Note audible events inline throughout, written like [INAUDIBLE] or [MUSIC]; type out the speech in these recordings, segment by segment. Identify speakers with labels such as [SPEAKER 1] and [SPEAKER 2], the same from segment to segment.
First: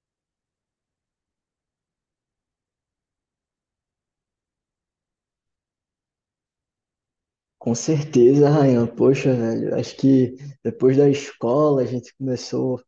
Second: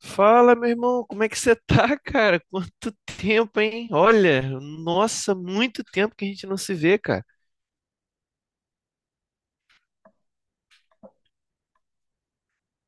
[SPEAKER 1] Fala, meu irmão, como é que você tá, [LAUGHS] cara? Quanto tempo, hein? Olha, nossa, muito tempo que a gente não se vê, cara.
[SPEAKER 2] Com certeza, Rayan. Poxa, velho, acho que depois da escola a gente começou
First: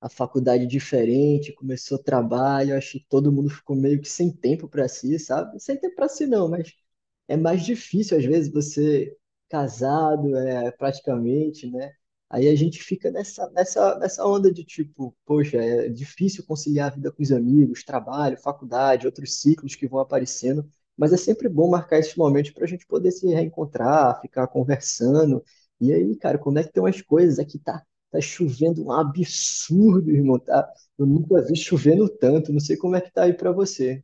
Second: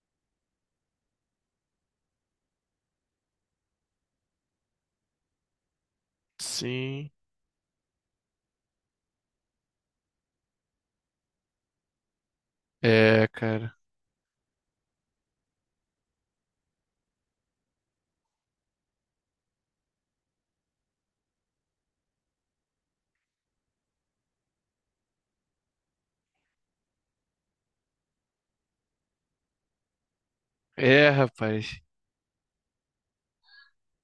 [SPEAKER 2] a faculdade diferente, começou trabalho, acho que todo mundo ficou meio que sem tempo para si, sabe? Sem tempo para si não, mas
[SPEAKER 1] Sim,
[SPEAKER 2] é mais difícil às vezes você casado, é, praticamente, né? Aí a gente fica
[SPEAKER 1] é,
[SPEAKER 2] nessa,
[SPEAKER 1] cara.
[SPEAKER 2] nessa, nessa onda de tipo, poxa, é difícil conciliar a vida com os amigos, trabalho, faculdade, outros ciclos que vão aparecendo. Mas é sempre bom marcar esses momentos para a gente poder se reencontrar, ficar conversando. E aí, cara, como é que tem umas coisas? Aqui tá chovendo um absurdo, irmão. Tá? Eu
[SPEAKER 1] É,
[SPEAKER 2] nunca vi
[SPEAKER 1] rapaz.
[SPEAKER 2] chovendo tanto. Não sei como é que tá aí para você.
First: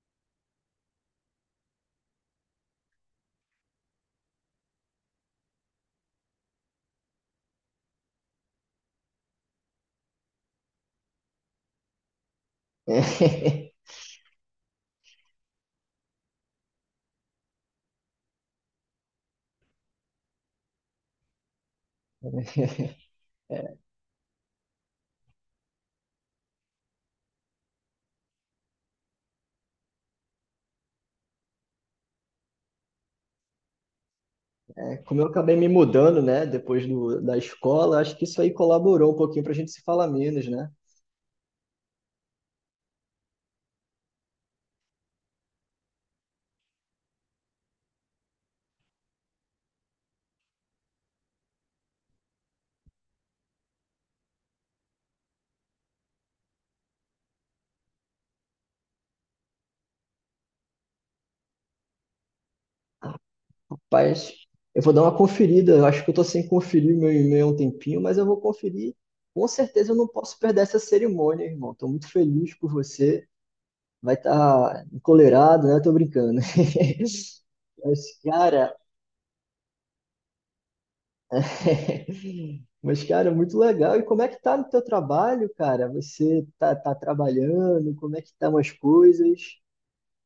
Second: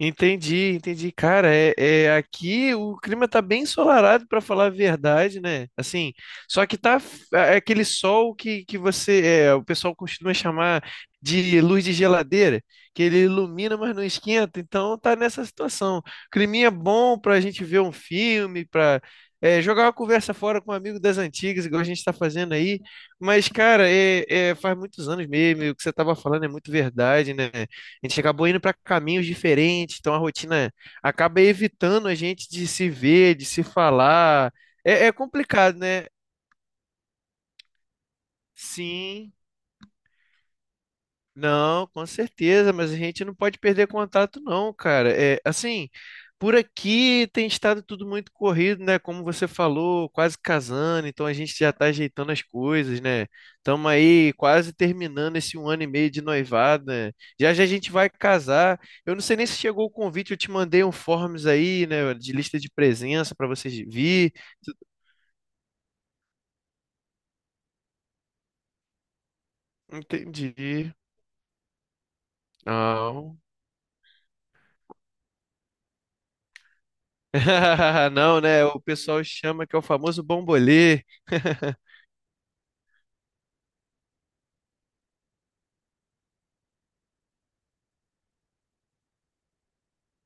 [SPEAKER 1] Entendi, entendi. Cara, aqui o clima tá bem ensolarado, pra falar a verdade, né? Assim, só que é aquele sol que você, o pessoal costuma chamar de luz de geladeira, que ele ilumina,
[SPEAKER 2] [LAUGHS]
[SPEAKER 1] mas não esquenta. Então tá nessa situação. Climinha bom pra gente ver um filme, pra jogar uma conversa fora com um amigo das antigas, igual a gente tá fazendo aí. Mas, cara, faz muitos anos mesmo, e o que você tava falando é muito verdade, né? A gente acabou indo para caminhos diferentes, então a rotina acaba evitando a gente de se ver, de se falar.
[SPEAKER 2] É,
[SPEAKER 1] É, é
[SPEAKER 2] como eu acabei me
[SPEAKER 1] complicado, né?
[SPEAKER 2] mudando, né, depois da escola, acho que isso aí colaborou um
[SPEAKER 1] Sim.
[SPEAKER 2] pouquinho para a gente se falar menos, né?
[SPEAKER 1] Não, com certeza, mas a gente não pode perder contato, não, cara. É assim, por aqui tem estado tudo muito corrido, né? Como você falou, quase casando, então a gente já está ajeitando as coisas, né? Estamos aí quase terminando esse um ano e meio de noivado, né? Já já a gente vai casar. Eu não sei nem se chegou o convite, eu te mandei um forms aí, né? De lista de presença para vocês
[SPEAKER 2] Rapaz,
[SPEAKER 1] vir.
[SPEAKER 2] eu vou dar uma conferida. Eu acho que eu tô sem conferir meu e-mail há um tempinho, mas eu vou conferir. Com certeza eu não posso perder essa
[SPEAKER 1] Entendi.
[SPEAKER 2] cerimônia, irmão. Tô muito feliz por você.
[SPEAKER 1] Não.
[SPEAKER 2] Vai estar encolerado, né? Tô brincando. [LAUGHS]
[SPEAKER 1] [LAUGHS]
[SPEAKER 2] Mas,
[SPEAKER 1] Não, né?
[SPEAKER 2] cara,
[SPEAKER 1] O pessoal chama que é o famoso bombolê. [LAUGHS]
[SPEAKER 2] mas, cara, muito legal. E como é que tá no teu trabalho, cara? Você tá trabalhando? Como é que estão as coisas?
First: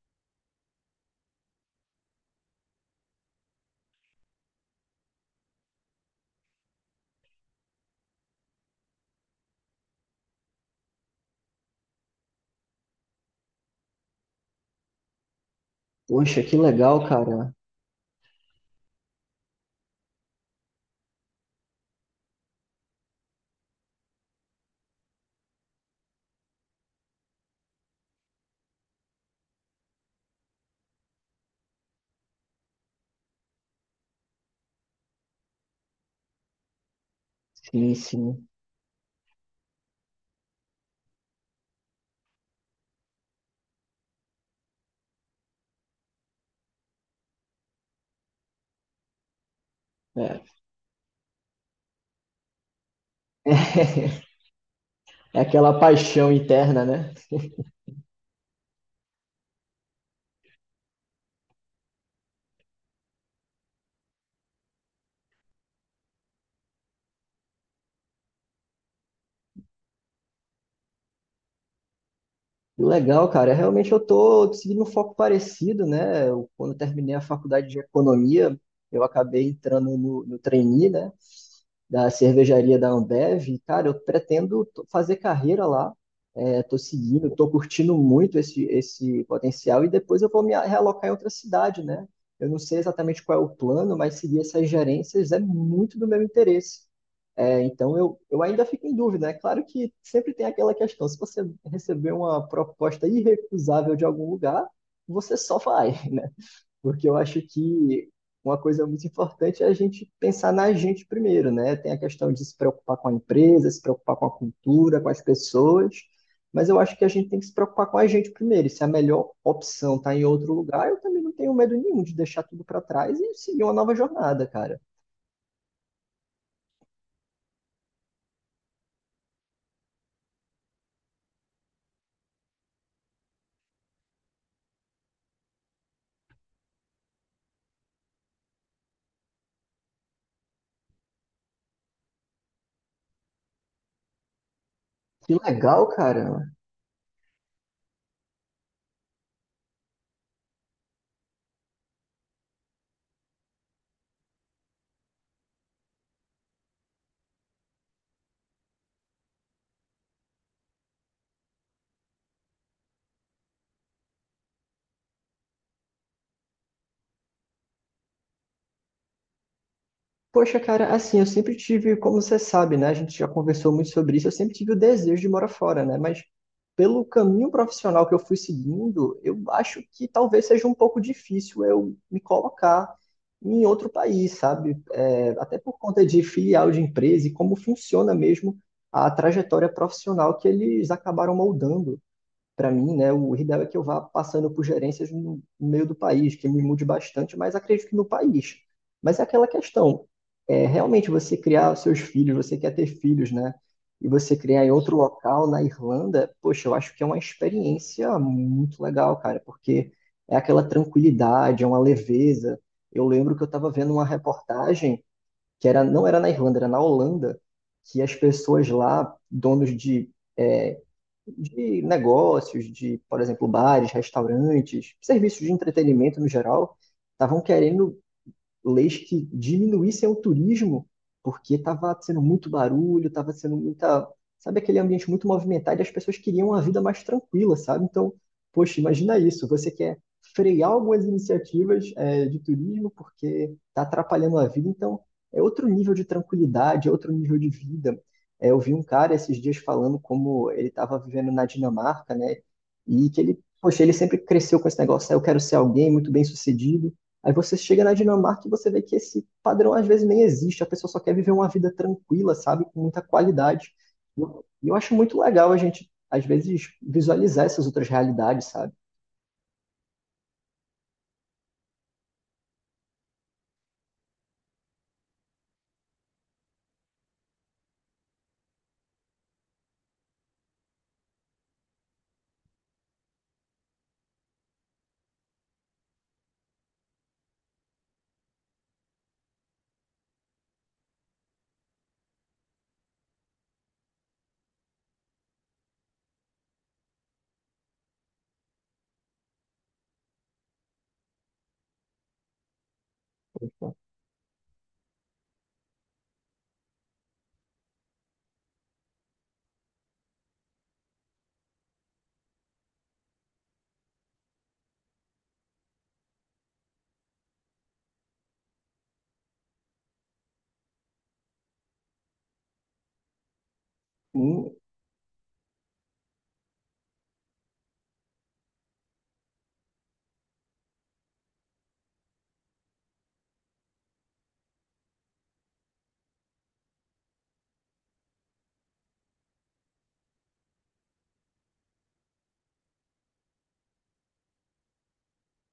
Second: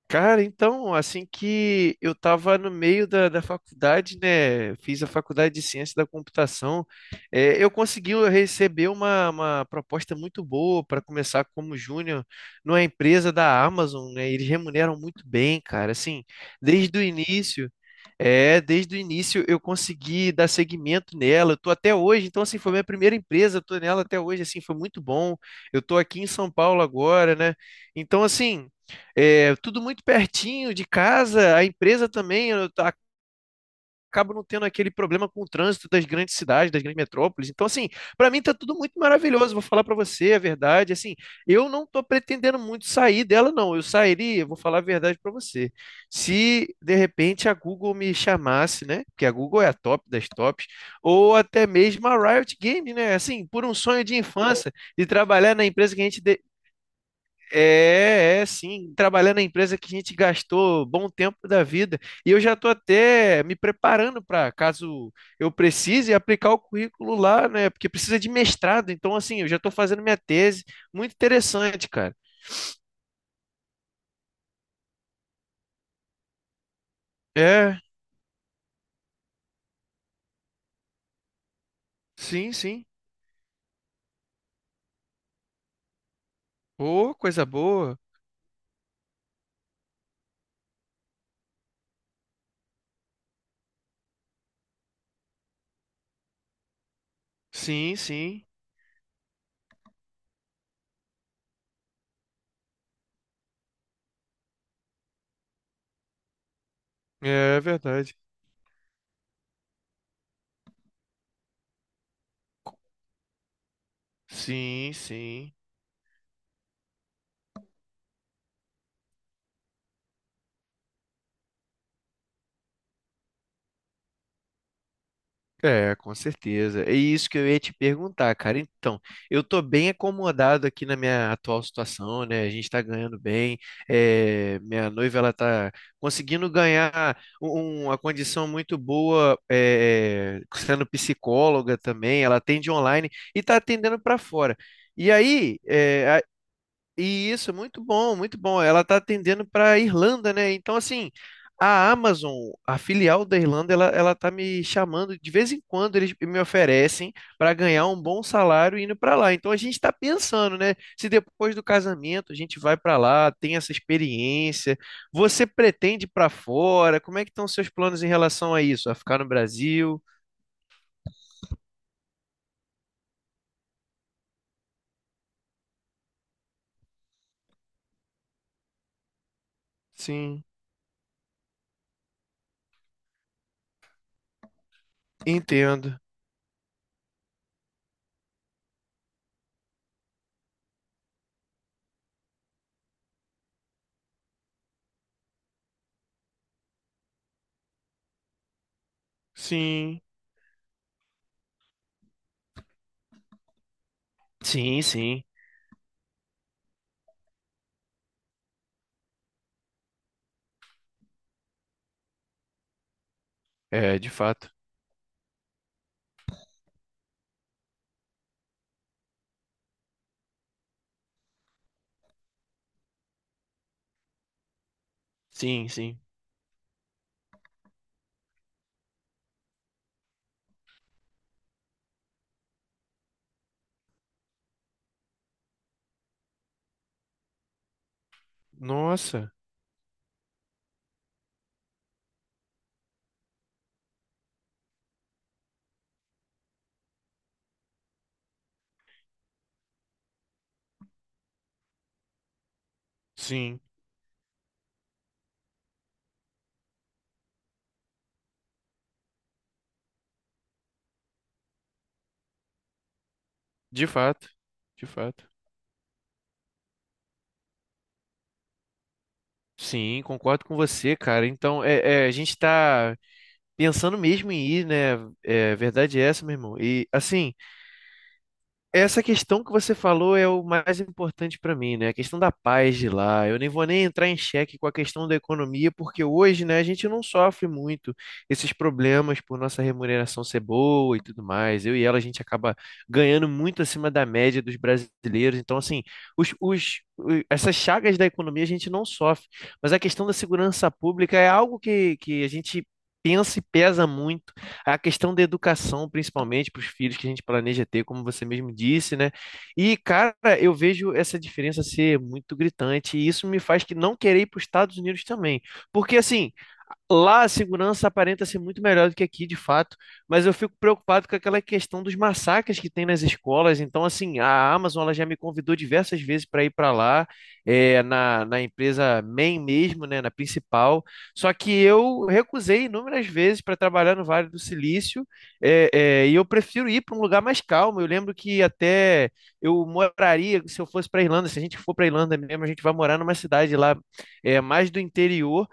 [SPEAKER 1] Cara, então, assim que eu tava no meio da faculdade, né? Fiz a faculdade de ciência da computação, eu consegui receber uma proposta muito boa para começar como júnior numa empresa da Amazon, né? Eles remuneram muito bem, cara. Assim,
[SPEAKER 2] Poxa, que legal,
[SPEAKER 1] desde o
[SPEAKER 2] cara.
[SPEAKER 1] início, desde o início eu consegui dar seguimento nela. Eu tô até hoje, então, assim, foi minha primeira empresa, eu tô nela até hoje, assim, foi muito bom. Eu tô aqui em São Paulo agora, né? Então, assim. É, tudo muito pertinho de casa, a empresa também, acabo não tendo aquele problema com o trânsito das grandes cidades, das grandes metrópoles. Então, assim,
[SPEAKER 2] Sim,
[SPEAKER 1] para mim
[SPEAKER 2] sim.
[SPEAKER 1] tá tudo muito maravilhoso, vou falar para você a verdade, assim, eu não tô pretendendo muito sair dela, não. Eu sairia, vou falar a verdade para você. Se de repente a Google me chamasse, né? Porque a Google é a top das
[SPEAKER 2] É.
[SPEAKER 1] tops, ou até mesmo a Riot Games, né? Assim, por um sonho de
[SPEAKER 2] [LAUGHS]
[SPEAKER 1] infância, de
[SPEAKER 2] É
[SPEAKER 1] trabalhar na
[SPEAKER 2] aquela
[SPEAKER 1] empresa que a gente
[SPEAKER 2] paixão interna, né?
[SPEAKER 1] trabalhar na empresa que a gente gastou bom tempo da vida. E eu já estou até me preparando para, caso eu precise, aplicar o currículo lá, né? Porque precisa de mestrado. Então, assim, eu já estou fazendo minha tese. Muito interessante, cara.
[SPEAKER 2] E o legal, cara. É realmente eu tô seguindo um foco parecido, né? Eu, quando eu terminei a faculdade de
[SPEAKER 1] É,
[SPEAKER 2] economia, eu acabei entrando no trainee, né? Da
[SPEAKER 1] sim,
[SPEAKER 2] cervejaria
[SPEAKER 1] sim.
[SPEAKER 2] da Ambev. E, cara, eu pretendo fazer carreira lá. É, tô
[SPEAKER 1] Ô,
[SPEAKER 2] seguindo,
[SPEAKER 1] coisa
[SPEAKER 2] tô curtindo
[SPEAKER 1] boa.
[SPEAKER 2] muito esse potencial e depois eu vou me realocar em outra cidade, né? Eu não sei exatamente qual é o plano, mas seguir essas gerências é muito do meu interesse. É, então
[SPEAKER 1] Sim,
[SPEAKER 2] eu
[SPEAKER 1] sim.
[SPEAKER 2] ainda fico em dúvida. É claro que sempre tem aquela questão, se você receber uma proposta irrecusável de algum lugar, você só vai, [LAUGHS] né? Porque eu acho
[SPEAKER 1] É
[SPEAKER 2] que
[SPEAKER 1] verdade.
[SPEAKER 2] uma coisa muito importante é a gente pensar na gente primeiro, né? Tem a questão de se preocupar com a empresa, se preocupar com a
[SPEAKER 1] Sim,
[SPEAKER 2] cultura, com as
[SPEAKER 1] sim.
[SPEAKER 2] pessoas, mas eu acho que a gente tem que se preocupar com a gente primeiro. E se a melhor opção está em outro lugar, eu também não tenho medo nenhum de deixar tudo para trás e seguir uma nova jornada, cara.
[SPEAKER 1] É, com certeza. É isso que eu ia te perguntar, cara. Então, eu tô bem acomodado aqui na minha atual situação, né? A gente tá ganhando bem. É, minha noiva, ela tá conseguindo ganhar uma condição muito boa, é, sendo psicóloga também. Ela atende online e tá atendendo para fora. E
[SPEAKER 2] Que
[SPEAKER 1] aí,
[SPEAKER 2] legal,
[SPEAKER 1] é,
[SPEAKER 2] cara.
[SPEAKER 1] e isso, é muito bom, muito bom. Ela está atendendo para a Irlanda, né? Então, assim, a Amazon, a filial da Irlanda, ela tá me chamando de vez em quando, eles me oferecem para ganhar um bom salário indo para lá. Então, a gente está pensando, né? Se depois do casamento a gente vai para lá, tem essa experiência, você pretende ir para fora? Como é que estão seus planos em relação a isso? A ficar no Brasil?
[SPEAKER 2] Poxa, cara, assim, eu sempre tive, como você sabe, né? A gente já conversou muito sobre isso, eu sempre tive o desejo de morar fora, né? Mas pelo caminho profissional que eu fui seguindo, eu acho que
[SPEAKER 1] Sim,
[SPEAKER 2] talvez seja um pouco difícil eu me colocar em outro país, sabe? É, até por
[SPEAKER 1] entendo.
[SPEAKER 2] conta de filial de empresa e como funciona mesmo a trajetória profissional que eles acabaram moldando para mim, né, o ideal é que eu vá passando por gerências no meio do país, que me mude bastante, mas acredito que no país. Mas é aquela
[SPEAKER 1] Sim,
[SPEAKER 2] questão, é, realmente você criar os seus filhos, você quer ter filhos, né? E você criar em
[SPEAKER 1] sim,
[SPEAKER 2] outro
[SPEAKER 1] sim.
[SPEAKER 2] local, na Irlanda, poxa, eu acho que é uma experiência muito legal, cara, porque é aquela tranquilidade, é uma leveza. Eu lembro que eu estava vendo
[SPEAKER 1] É,
[SPEAKER 2] uma
[SPEAKER 1] de fato.
[SPEAKER 2] reportagem que era, não era na Irlanda, era na Holanda, que as pessoas lá, donos de negócios, de, por exemplo, bares, restaurantes, serviços de
[SPEAKER 1] Sim, sim.
[SPEAKER 2] entretenimento no geral, estavam querendo leis que diminuíssem o turismo, porque estava sendo muito barulho, estava sendo muita. Sabe aquele ambiente muito movimentado e as pessoas queriam uma vida mais tranquila, sabe? Então, poxa, imagina
[SPEAKER 1] Nossa.
[SPEAKER 2] isso. Você quer frear algumas iniciativas, é, de turismo porque está atrapalhando a vida, então é outro nível de tranquilidade, é outro nível de vida. É, eu vi um cara esses dias falando como ele estava vivendo na Dinamarca, né? E que ele,
[SPEAKER 1] Sim,
[SPEAKER 2] poxa, ele sempre cresceu com esse negócio, "Ah, eu quero ser alguém muito bem-sucedido." Aí você chega na Dinamarca e você vê que esse padrão às vezes nem existe, a pessoa só quer viver uma vida tranquila, sabe, com muita qualidade.
[SPEAKER 1] de
[SPEAKER 2] E
[SPEAKER 1] fato,
[SPEAKER 2] eu
[SPEAKER 1] de
[SPEAKER 2] acho muito
[SPEAKER 1] fato.
[SPEAKER 2] legal a gente, às vezes, visualizar essas outras realidades, sabe?
[SPEAKER 1] Sim, concordo com você, cara. Então, a gente tá pensando mesmo em ir, né? É, verdade é essa, meu irmão. E, assim, essa questão que você falou é o mais importante para mim, né? A questão da paz de lá. Eu nem vou nem entrar em xeque com a questão da economia, porque hoje, né, a gente não sofre muito esses problemas por nossa remuneração ser boa e tudo mais. Eu e ela, a gente acaba ganhando muito acima da média dos brasileiros. Então, assim, essas chagas da economia a gente não sofre. Mas a questão da segurança pública é algo que a gente pensa e
[SPEAKER 2] Então,
[SPEAKER 1] pesa muito a questão da educação, principalmente para os filhos que a gente planeja ter, como você mesmo disse, né? E, cara, eu vejo essa diferença ser muito gritante, e isso me faz que não querer ir para os Estados Unidos também. Porque, assim, lá a segurança aparenta ser muito melhor do que aqui, de fato, mas eu fico preocupado com aquela questão dos massacres que tem nas escolas. Então, assim,
[SPEAKER 2] hum,
[SPEAKER 1] a Amazon ela já me convidou diversas vezes para ir para lá, na empresa main mesmo, né, na principal. Só que eu recusei inúmeras vezes para trabalhar no Vale do Silício, e eu prefiro ir para um lugar mais calmo. Eu lembro que até eu moraria, se eu fosse para Irlanda, se a gente for para Irlanda mesmo, a gente vai morar numa cidade lá, mais do interior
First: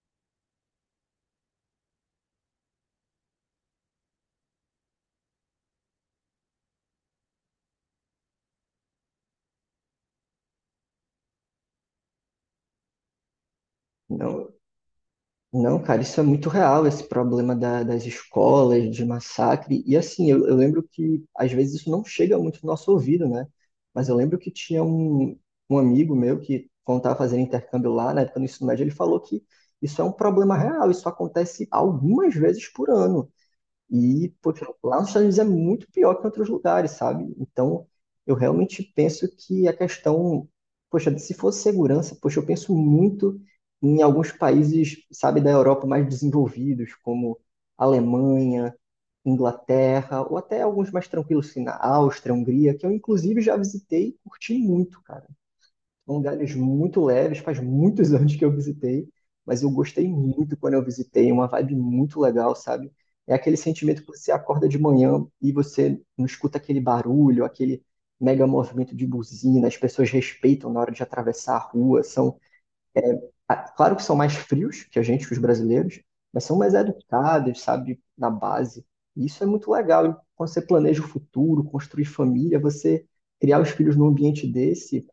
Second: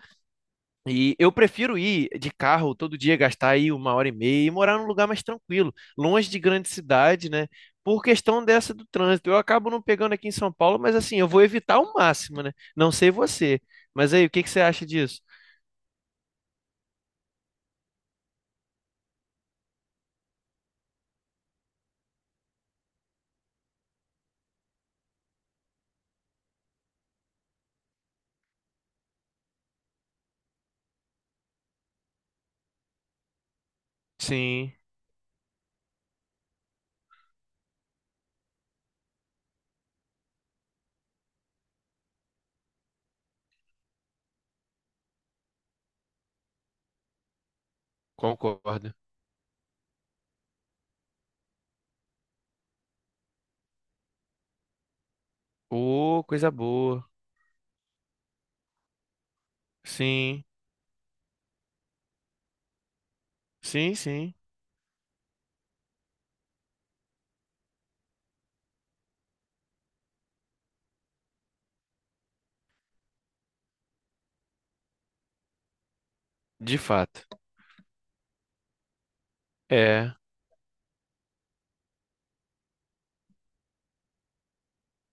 [SPEAKER 1] e eu prefiro ir de carro todo dia, gastar aí uma hora e meia e morar num lugar mais tranquilo, longe de grande cidade, né? Por questão dessa do trânsito. Eu acabo não pegando aqui em São Paulo, mas assim, eu vou evitar ao máximo, né? Não sei você. Mas aí, o que
[SPEAKER 2] não,
[SPEAKER 1] que você acha disso?
[SPEAKER 2] não, cara, isso é muito real, esse problema das escolas, de massacre. E assim, eu lembro que às vezes isso não chega muito no nosso ouvido, né? Mas eu lembro que tinha um amigo meu que, quando estava fazendo intercâmbio lá, na época do ensino médio, ele falou que isso é um problema real, isso acontece algumas vezes por ano. E, poxa,
[SPEAKER 1] Sim,
[SPEAKER 2] lá nos Estados Unidos é muito pior que em outros lugares, sabe? Então, eu realmente penso que a questão, poxa, se fosse segurança, poxa, eu penso muito em alguns países, sabe, da Europa mais desenvolvidos, como Alemanha,
[SPEAKER 1] concordo.
[SPEAKER 2] Inglaterra, ou até alguns mais tranquilos, assim, na Áustria, Hungria, que eu inclusive já visitei e curti muito, cara,
[SPEAKER 1] Ô, coisa
[SPEAKER 2] lugares muito
[SPEAKER 1] boa.
[SPEAKER 2] leves, faz muitos [LAUGHS] anos que eu visitei, mas eu gostei
[SPEAKER 1] Sim,
[SPEAKER 2] muito quando eu visitei, uma vibe muito legal, sabe? É aquele
[SPEAKER 1] sim,
[SPEAKER 2] sentimento que você
[SPEAKER 1] sim.
[SPEAKER 2] acorda de manhã e você não escuta aquele barulho, aquele mega movimento de buzina, as pessoas respeitam na hora de atravessar a rua, são, ah, claro que são mais frios que a gente, que os brasileiros, mas são mais
[SPEAKER 1] De fato.
[SPEAKER 2] educados, sabe, na base. E isso é muito legal.
[SPEAKER 1] É.
[SPEAKER 2] E quando você planeja o futuro, construir família, você criar os filhos num ambiente desse,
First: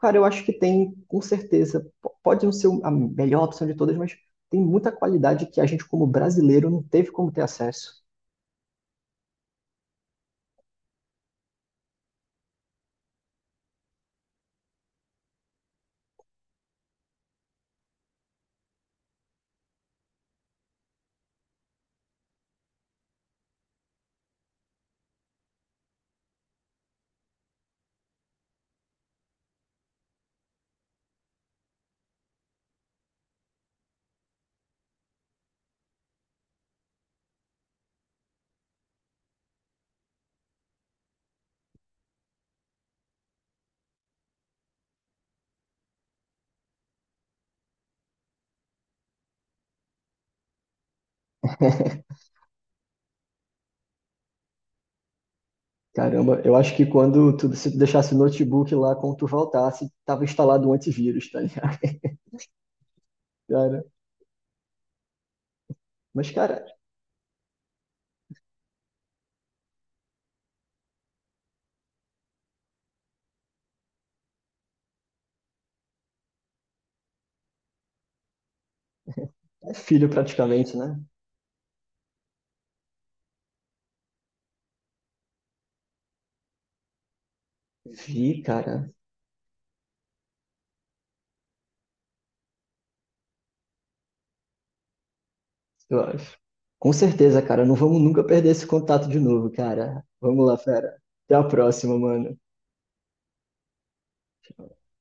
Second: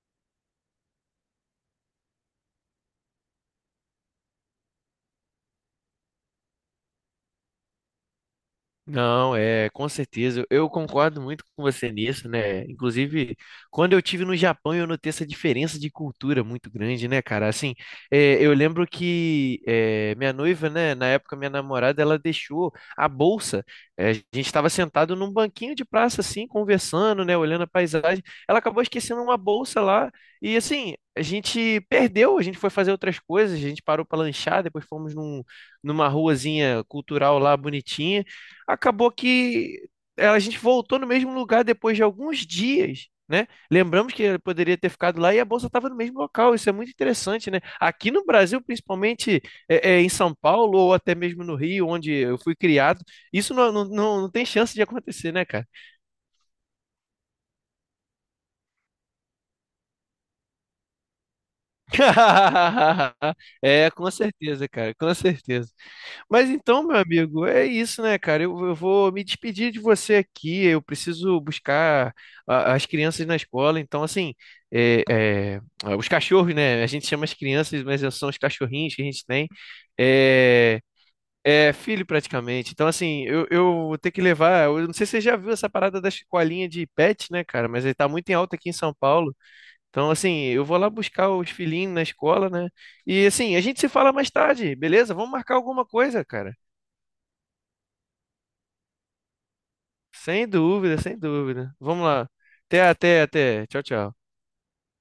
[SPEAKER 2] cara, eu acho que tem, com certeza. Pode não ser a melhor opção de todas, mas tem muita qualidade que a gente, como brasileiro, não teve como ter acesso.
[SPEAKER 1] Não, é, com certeza. Eu concordo muito com você nisso, né? Inclusive, quando eu tive no Japão, eu notei essa diferença de cultura muito grande, né, cara? Assim, é, eu lembro que é, minha noiva, né, na época minha namorada, ela deixou a bolsa. É, a gente estava sentado num banquinho de praça, assim, conversando, né, olhando a paisagem. Ela acabou esquecendo uma bolsa lá e, assim, a gente perdeu. A gente foi fazer outras coisas, a gente parou para lanchar, depois fomos numa ruazinha cultural lá bonitinha. Acabou que a gente voltou no mesmo lugar depois de alguns dias, né? Lembramos que ele poderia ter ficado lá e a bolsa estava no mesmo local. Isso é muito interessante, né? Aqui no Brasil, principalmente em São Paulo ou até mesmo no Rio, onde
[SPEAKER 2] [LAUGHS]
[SPEAKER 1] eu fui criado, isso não, não, não, não tem chance de acontecer, né, cara?
[SPEAKER 2] Caramba, eu acho que quando tu, se tu deixasse o notebook lá, quando tu voltasse, tava instalado um antivírus, tá ligado?
[SPEAKER 1] [LAUGHS]
[SPEAKER 2] [LAUGHS] Cara,
[SPEAKER 1] É, com certeza, cara, com certeza.
[SPEAKER 2] mas,
[SPEAKER 1] Mas
[SPEAKER 2] cara,
[SPEAKER 1] então, meu amigo, é isso, né, cara? Eu vou me despedir de você aqui. Eu preciso buscar as crianças na escola. Então, assim, é, é, ah, os cachorros, né? A gente chama as crianças, mas são os cachorrinhos que a gente tem.
[SPEAKER 2] é filho praticamente,
[SPEAKER 1] É,
[SPEAKER 2] né?
[SPEAKER 1] é filho praticamente. Então, assim, eu vou ter que levar. Eu não sei se você já viu essa parada da escolinha de pet, né, cara? Mas ele tá muito em
[SPEAKER 2] Vi,
[SPEAKER 1] alta aqui em
[SPEAKER 2] cara,
[SPEAKER 1] São Paulo. Então, assim, eu vou lá buscar os filhinhos na escola, né? E assim, a gente se fala mais tarde, beleza? Vamos marcar alguma
[SPEAKER 2] eu
[SPEAKER 1] coisa,
[SPEAKER 2] acho.
[SPEAKER 1] cara.
[SPEAKER 2] Com certeza, cara, não vamos nunca perder esse contato de novo, cara. Vamos
[SPEAKER 1] Sem
[SPEAKER 2] lá, fera.
[SPEAKER 1] dúvida, sem
[SPEAKER 2] Até a
[SPEAKER 1] dúvida.
[SPEAKER 2] próxima,
[SPEAKER 1] Vamos lá.
[SPEAKER 2] mano.
[SPEAKER 1] Até, até, até. Tchau, tchau.